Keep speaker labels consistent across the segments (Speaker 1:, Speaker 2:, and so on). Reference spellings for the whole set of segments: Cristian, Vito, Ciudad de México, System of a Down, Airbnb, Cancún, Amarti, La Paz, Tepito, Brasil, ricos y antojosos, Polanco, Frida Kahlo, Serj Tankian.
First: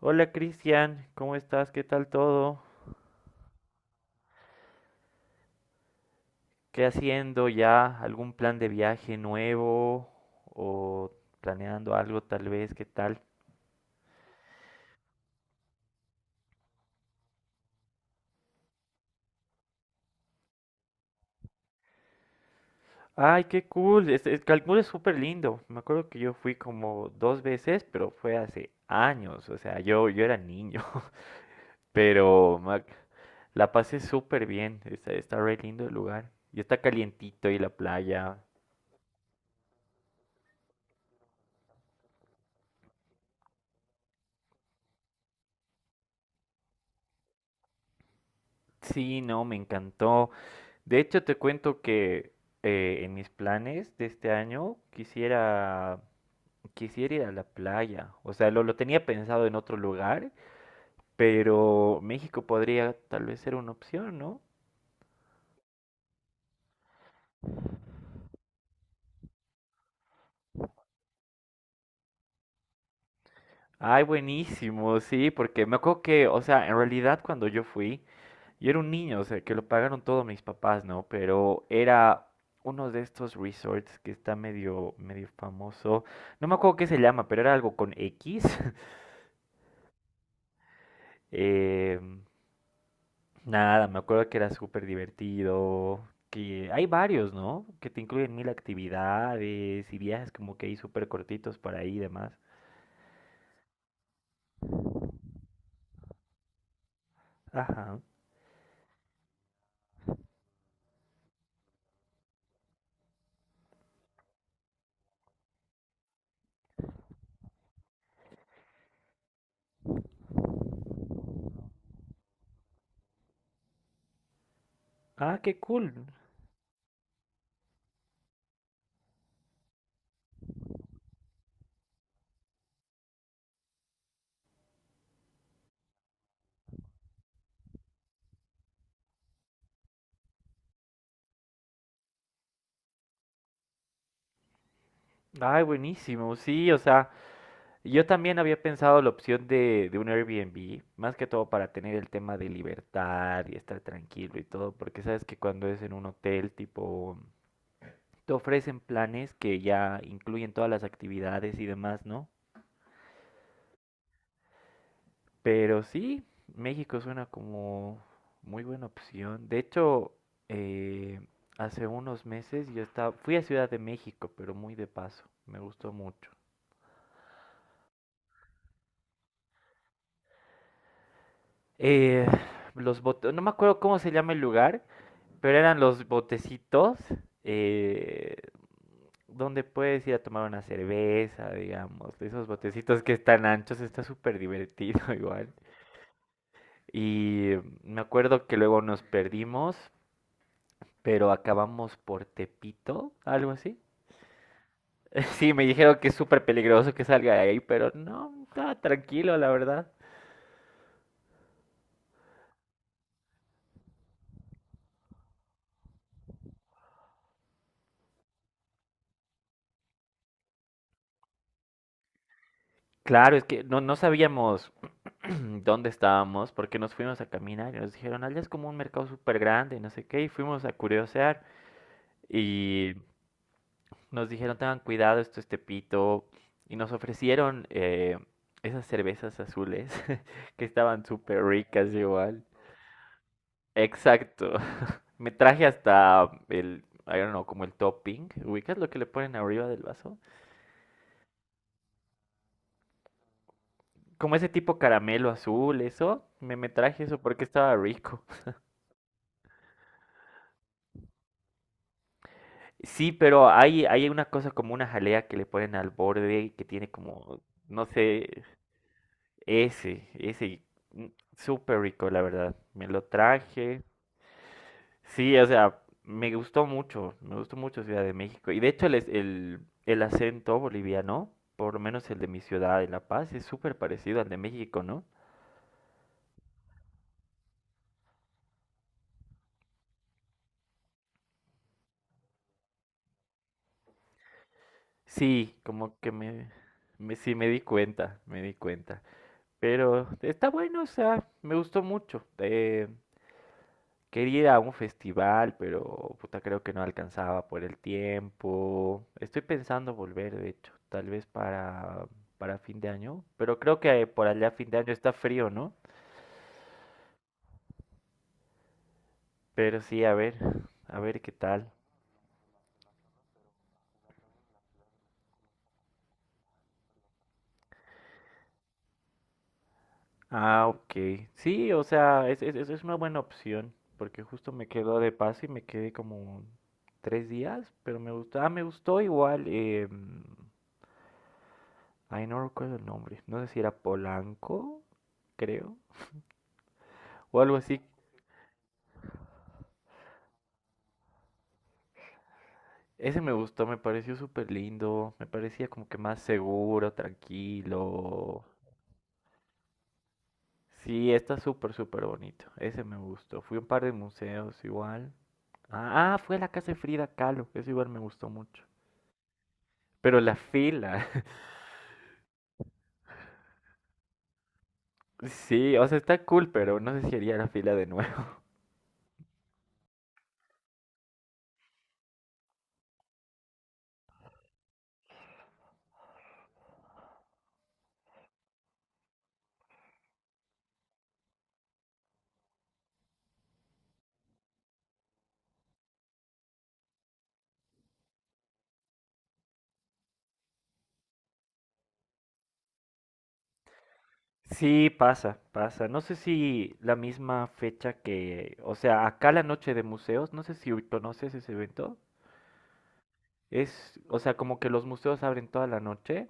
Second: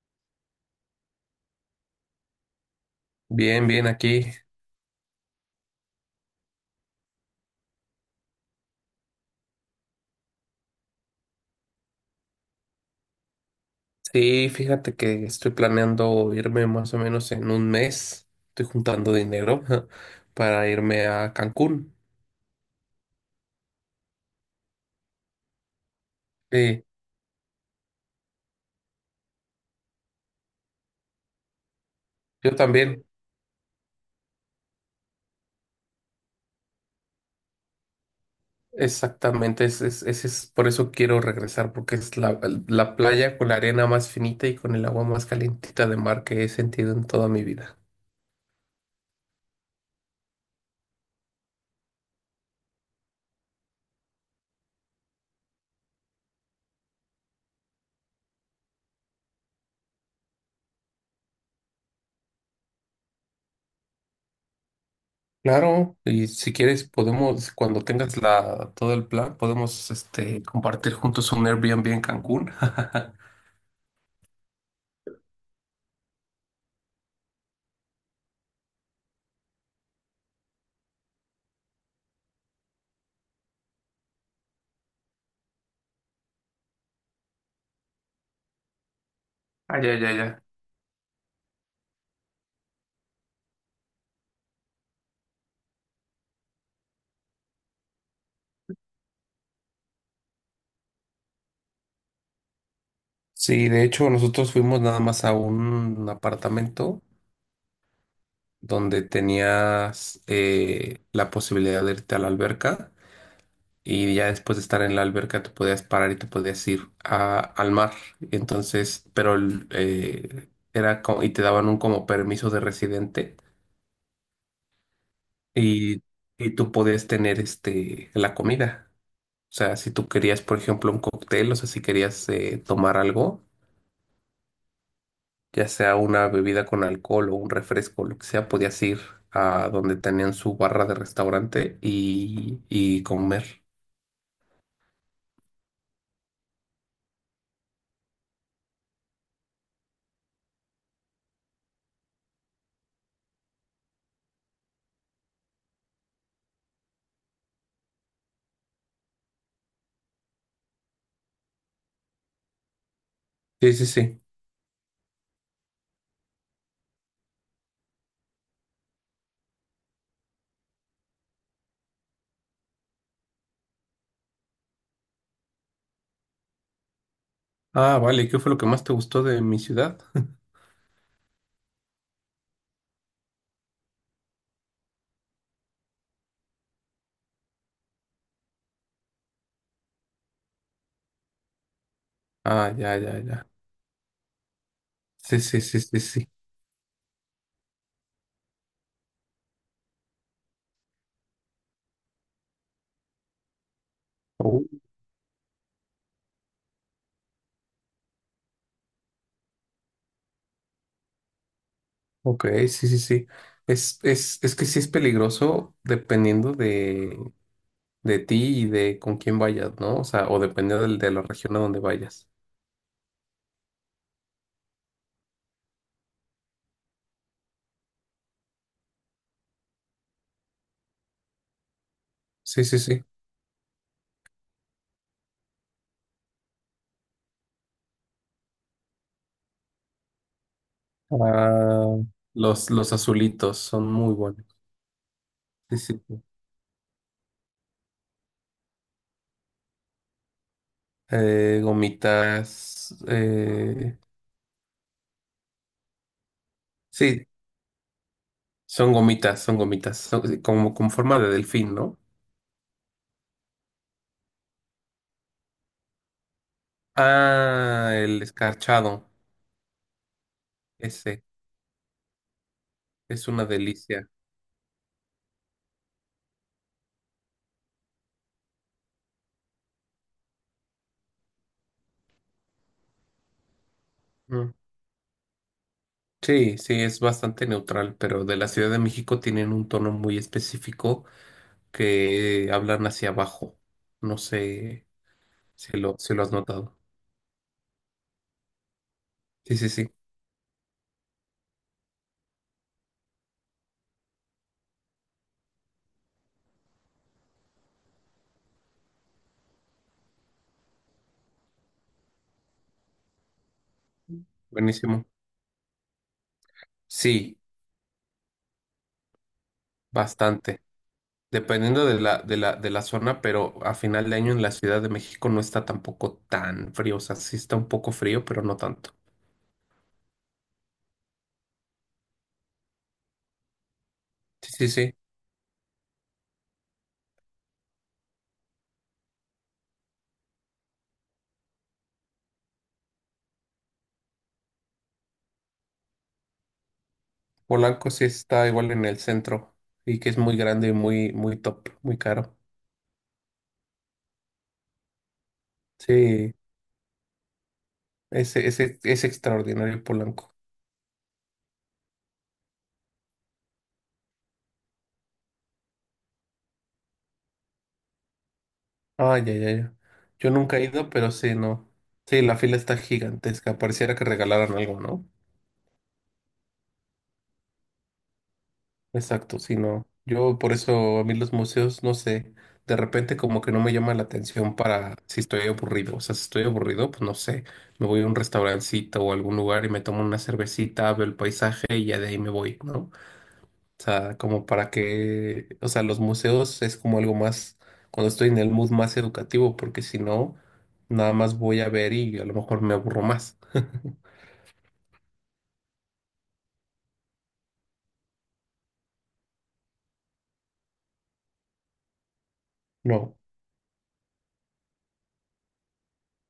Speaker 1: Hola Cristian, ¿cómo estás? ¿Qué tal todo?
Speaker 2: Bien, bien, aquí.
Speaker 1: ¿Qué haciendo ya? ¿Algún plan de viaje nuevo? ¿O planeando algo tal vez? ¿Qué tal?
Speaker 2: Sí, fíjate que estoy planeando irme más o menos en un mes. Estoy juntando dinero para irme a Cancún.
Speaker 1: Ay, qué cool. Este, Cancún es súper lindo. Me acuerdo que yo fui
Speaker 2: Sí,
Speaker 1: como dos veces, pero fue hace años. O sea, yo era niño.
Speaker 2: yo
Speaker 1: Pero me
Speaker 2: también,
Speaker 1: la pasé súper bien. Está re lindo el lugar. Y está calientito y la playa.
Speaker 2: exactamente. Es por eso quiero regresar, porque es la playa con la arena más finita y con el agua más calentita de mar que he sentido en toda mi vida.
Speaker 1: Sí, no, me encantó. De hecho, te cuento que en mis planes de este año quisiera ir a la playa. O sea, lo tenía pensado en otro lugar, pero México podría tal vez ser una opción, ¿no?
Speaker 2: Claro, y si quieres podemos, cuando tengas todo el plan, podemos compartir juntos un Airbnb en Cancún.
Speaker 1: Ay, buenísimo, sí, porque me acuerdo que, o sea, en realidad cuando yo fui, yo era un niño, o sea, que lo pagaron todos mis papás, ¿no? Pero era uno de estos resorts que está medio, medio famoso. No me acuerdo qué se llama, pero era algo con X.
Speaker 2: Ah, ya, ya, ya.
Speaker 1: em, Nada, me acuerdo que era súper divertido, que hay varios, ¿no? Que te incluyen mil actividades y viajes como que ahí súper cortitos para ahí y demás.
Speaker 2: Sí, de hecho nosotros fuimos nada más a un apartamento
Speaker 1: Ajá.
Speaker 2: donde tenías la posibilidad de irte a la alberca y ya después de estar en la alberca te podías parar y te podías ir al mar. Entonces, pero era como, y te daban un como permiso de residente
Speaker 1: Ah, qué cool.
Speaker 2: y, y tú podías tener la comida. O sea, si tú querías, por ejemplo, un cóctel, o sea, si querías tomar algo, ya sea una bebida con alcohol o un refresco, lo que sea, podías ir a donde tenían su barra de restaurante y comer.
Speaker 1: Ay, buenísimo. Sí, o sea, yo también había pensado la opción de un Airbnb, más que todo para tener el tema de libertad y estar tranquilo y todo, porque sabes que cuando es en un hotel, tipo, te ofrecen planes que ya incluyen todas las actividades y demás, ¿no?
Speaker 2: Sí, sí, sí.
Speaker 1: Pero sí, México suena como muy buena opción. De hecho, eh, hace unos meses yo estaba, fui a Ciudad de México, pero muy de paso. Me gustó mucho.
Speaker 2: Ah, vale, ¿qué fue lo que más te gustó de mi ciudad?
Speaker 1: Eh, no me acuerdo cómo se llama el lugar, pero eran los botecitos eh, donde puedes ir a tomar una cerveza, digamos. De esos
Speaker 2: Ah, ya,
Speaker 1: botecitos que
Speaker 2: ya,
Speaker 1: están
Speaker 2: ya.
Speaker 1: anchos, está súper divertido
Speaker 2: Sí,
Speaker 1: igual.
Speaker 2: sí, sí, sí, sí.
Speaker 1: Y me acuerdo que luego nos perdimos pero acabamos por Tepito, algo así.
Speaker 2: Oh,
Speaker 1: Sí, me dijeron que es súper peligroso que salga de ahí, pero no, estaba tranquilo, la verdad.
Speaker 2: ok, sí, sí, sí. Es que sí es peligroso, dependiendo de ti y de con quién vayas, ¿no? O sea, o dependiendo de la región a donde vayas.
Speaker 1: Claro, es que no, no sabíamos dónde estábamos, porque nos fuimos a caminar y nos dijeron, allá es como un mercado súper grande, no sé qué, y fuimos a curiosear
Speaker 2: Sí, sí,
Speaker 1: y
Speaker 2: sí.
Speaker 1: nos dijeron, tengan cuidado, esto es Tepito, y nos ofrecieron esas cervezas azules que estaban súper ricas
Speaker 2: Ah,
Speaker 1: igual.
Speaker 2: los azulitos son muy
Speaker 1: Exacto.
Speaker 2: buenos.
Speaker 1: Me traje
Speaker 2: Sí, sí,
Speaker 1: hasta
Speaker 2: sí.
Speaker 1: el, I don't know, como el topping. ¿Ubicas lo que le ponen arriba del vaso?
Speaker 2: Gomitas.
Speaker 1: Como ese tipo caramelo azul, eso. Me traje eso
Speaker 2: Sí,
Speaker 1: porque estaba rico.
Speaker 2: son gomitas, son gomitas, son sí, como con forma de delfín, ¿no?
Speaker 1: Sí, pero hay una cosa como una jalea que le ponen al borde y que tiene como, no
Speaker 2: Ah, el
Speaker 1: sé,
Speaker 2: escarchado.
Speaker 1: ese, ese. mm,
Speaker 2: Ese
Speaker 1: Súper rico, la verdad. Me lo
Speaker 2: es una
Speaker 1: traje.
Speaker 2: delicia.
Speaker 1: Sí, o sea, me gustó mucho Ciudad de México. Y de hecho el acento boliviano, por lo menos el de mi ciudad, de La Paz, es súper parecido al de
Speaker 2: Mm.
Speaker 1: México, ¿no?
Speaker 2: Sí, sí, es bastante neutral, pero de la Ciudad de México tienen un tono muy específico, que hablan hacia abajo. No sé
Speaker 1: Sí,
Speaker 2: si lo,
Speaker 1: como que
Speaker 2: si lo has notado.
Speaker 1: sí me di cuenta, me di cuenta.
Speaker 2: Sí, sí, sí.
Speaker 1: Pero está bueno, o sea, me gustó mucho. Quería ir a un festival, pero puta, creo que no alcanzaba por el tiempo. Estoy pensando volver, de hecho, tal vez para fin de año, pero creo que por allá fin de año
Speaker 2: Buenísimo.
Speaker 1: está frío, ¿no?
Speaker 2: Sí,
Speaker 1: Pero sí,
Speaker 2: bastante.
Speaker 1: a ver qué tal.
Speaker 2: Dependiendo de la zona, pero a final de año en la Ciudad de México no está tampoco tan frío. O sea, sí está un poco frío, pero no tanto.
Speaker 1: Ah, ok. Sí, o sea, es una buena opción, porque justo
Speaker 2: Sí,
Speaker 1: me
Speaker 2: sí, sí.
Speaker 1: quedó de paso y me quedé como tres días, pero me gustó, ah, me gustó igual, ay, no recuerdo el nombre, no sé si era Polanco, creo, o algo así.
Speaker 2: Polanco sí está igual en el centro y que es muy grande y muy, muy top, muy caro.
Speaker 1: Ese me gustó, me pareció súper lindo, me parecía como que más
Speaker 2: Sí,
Speaker 1: seguro, tranquilo.
Speaker 2: ese es extraordinario, Polanco.
Speaker 1: Sí, está súper, súper bonito. Ese me gustó. Fui a un par de museos igual. Ah, ah, fui a la casa de Frida Kahlo. Eso igual me gustó mucho.
Speaker 2: Ay, ya, ya, ya.
Speaker 1: Pero
Speaker 2: Yo
Speaker 1: la
Speaker 2: nunca he ido,
Speaker 1: fila.
Speaker 2: pero sí, no. Sí, la fila está gigantesca. Pareciera que regalaran algo, ¿no?
Speaker 1: Sí, o sea, está cool, pero no sé si haría la fila de nuevo.
Speaker 2: Exacto, sí, no. Yo por eso, a mí los museos, no sé, de repente como que no me llama la atención para si estoy aburrido. O sea, si estoy aburrido, pues no sé, me voy a un restaurancito o algún lugar y me tomo una cervecita, veo el paisaje y ya de ahí me voy, ¿no? O sea, como para que, o sea, los museos es como algo más, cuando estoy en el mood más educativo, porque si no, nada más voy a ver y a lo mejor me aburro más.
Speaker 1: Sí, pasa, pasa. No sé si la misma fecha que, o sea, acá la noche de museos, no sé si conoces ese evento.
Speaker 2: No,
Speaker 1: Es, o sea, como que los museos abren toda la noche.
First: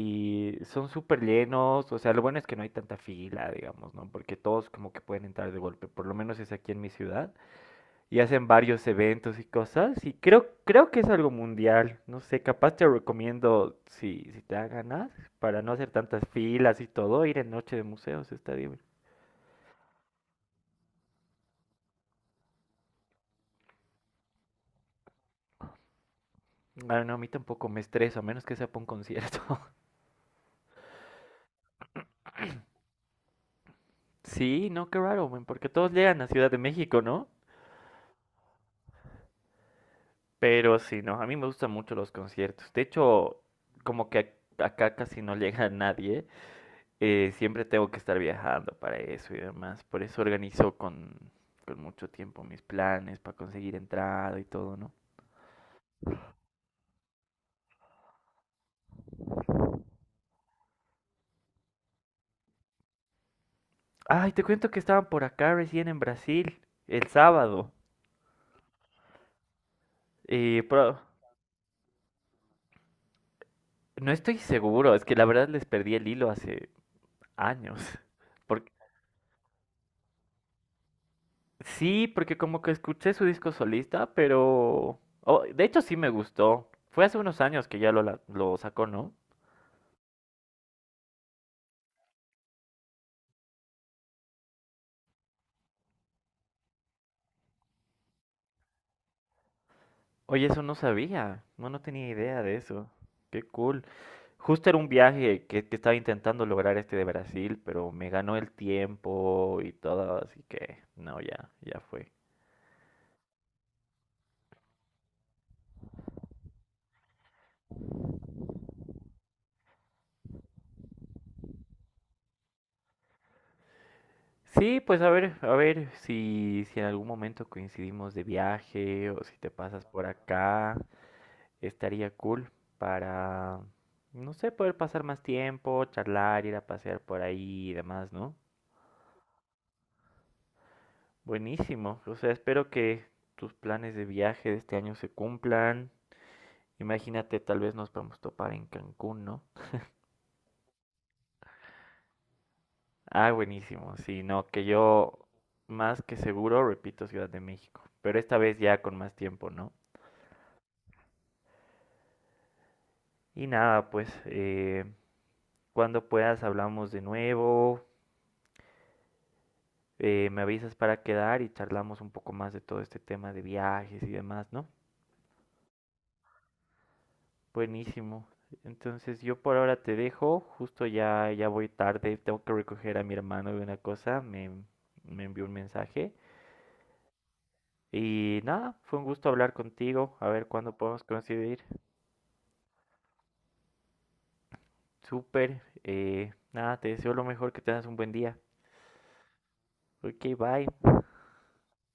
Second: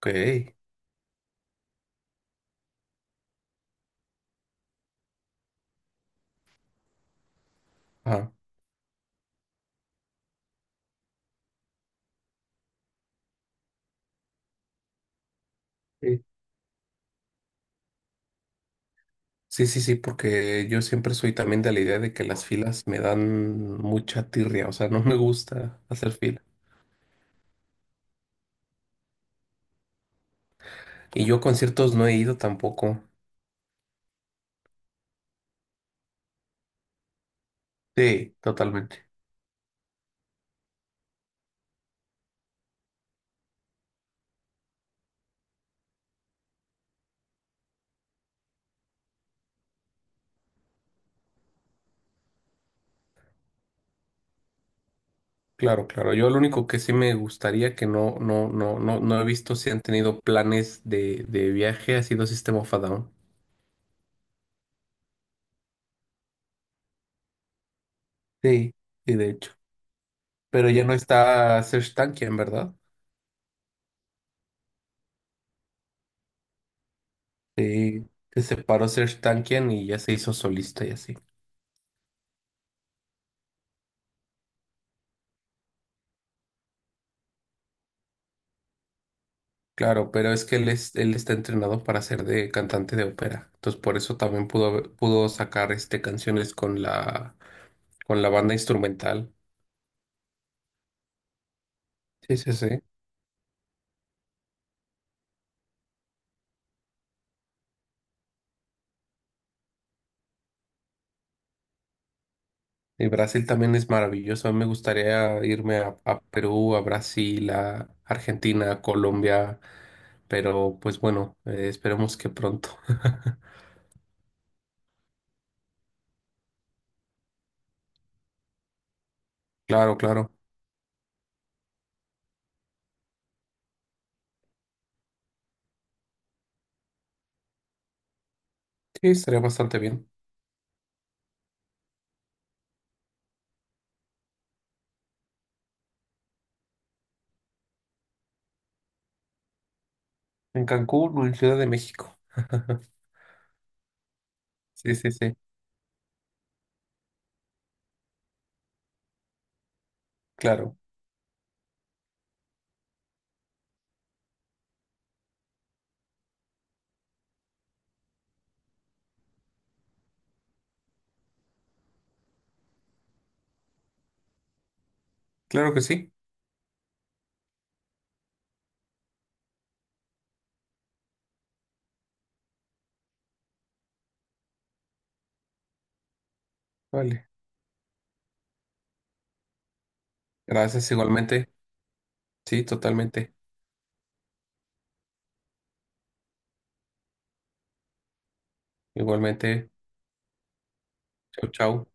Speaker 2: ok.
Speaker 1: son súper llenos, o sea, lo bueno es que no hay tanta fila, digamos, ¿no? Porque todos como que pueden entrar de golpe, por lo menos es aquí en mi ciudad, y
Speaker 2: Ah.
Speaker 1: hacen varios eventos y cosas, y creo que es algo mundial, no sé, capaz te recomiendo, si, si te da ganas, para no hacer tantas filas y todo, ir en noche de museos, está bien.
Speaker 2: Sí, sí, sí, porque yo siempre soy también de la idea de que las filas me dan mucha tirria, o sea, no me gusta hacer fila.
Speaker 1: Ah, no, a mí tampoco me estreso, a menos que sea para un concierto.
Speaker 2: Y yo a conciertos no he ido tampoco.
Speaker 1: Sí, no, qué raro, men, porque todos llegan a Ciudad de México, ¿no?
Speaker 2: Sí, totalmente.
Speaker 1: Pero sí, no, a mí me gustan mucho los conciertos. De hecho, como que acá casi no llega nadie, siempre tengo que estar viajando para eso y demás. Por eso organizo con mucho tiempo mis planes para conseguir entrada y todo, ¿no?
Speaker 2: Claro, claro. Yo lo único que sí me gustaría, que no he visto si han tenido planes de viaje, ha sido System of a Down.
Speaker 1: Ay, te cuento que estaban por acá recién en Brasil, el sábado.
Speaker 2: Sí, sí, de hecho.
Speaker 1: Eh,
Speaker 2: Pero ya no
Speaker 1: pro-
Speaker 2: está Serj Tankian, ¿verdad?
Speaker 1: no estoy seguro, es que la verdad les perdí el hilo hace años.
Speaker 2: Sí, se
Speaker 1: por
Speaker 2: separó Serj Tankian y ya se hizo solista y así.
Speaker 1: Sí, porque como que escuché su disco solista, pero... oh, de hecho sí me gustó. Fue hace unos años que ya lo sacó, ¿no?
Speaker 2: Claro, pero es que él está entrenado para ser de cantante de ópera. Entonces, por eso también pudo sacar canciones con la banda instrumental.
Speaker 1: Oye, eso no sabía. No, no tenía
Speaker 2: Sí,
Speaker 1: idea
Speaker 2: sí,
Speaker 1: de
Speaker 2: sí.
Speaker 1: eso. Qué cool. Justo era un viaje que estaba intentando lograr este de Brasil, pero me ganó el tiempo y todo, así que no, ya, ya fue.
Speaker 2: Y Brasil también es maravilloso. A mí me gustaría irme a Perú, a Brasil, a Argentina, a Colombia. Pero, pues bueno, esperemos que pronto.
Speaker 1: Sí, pues a ver si, si en algún momento coincidimos de viaje o si te pasas
Speaker 2: Claro,
Speaker 1: por
Speaker 2: claro.
Speaker 1: acá. Estaría cool para, no sé, poder pasar más tiempo, charlar, ir a pasear por ahí y demás, ¿no?
Speaker 2: Sí, estaría bastante bien.
Speaker 1: Buenísimo. O sea, espero que tus planes de viaje de este año se cumplan. Imagínate, tal vez nos podemos topar en Cancún, ¿no?
Speaker 2: En Cancún o en Ciudad de México.
Speaker 1: Ah, buenísimo. Sí, no, que
Speaker 2: Sí, sí,
Speaker 1: yo
Speaker 2: sí.
Speaker 1: más que seguro repito Ciudad de México, pero esta vez ya con más tiempo, ¿no?
Speaker 2: Claro.
Speaker 1: Y nada, pues cuando puedas hablamos de nuevo. Me avisas para quedar y charlamos un poco más de todo este tema de viajes y demás, ¿no?
Speaker 2: Claro que sí.
Speaker 1: Buenísimo. Entonces yo por ahora te dejo, justo ya, ya voy tarde, tengo que recoger a mi hermano de una cosa, me envió un mensaje.
Speaker 2: Vale.
Speaker 1: Y nada, fue un gusto hablar contigo, a ver cuándo
Speaker 2: Gracias
Speaker 1: podemos
Speaker 2: igualmente.
Speaker 1: coincidir.
Speaker 2: Sí, totalmente.
Speaker 1: Súper, nada, te deseo lo mejor, que tengas un buen día.
Speaker 2: Igualmente,
Speaker 1: Ok, bye.
Speaker 2: chau, chau.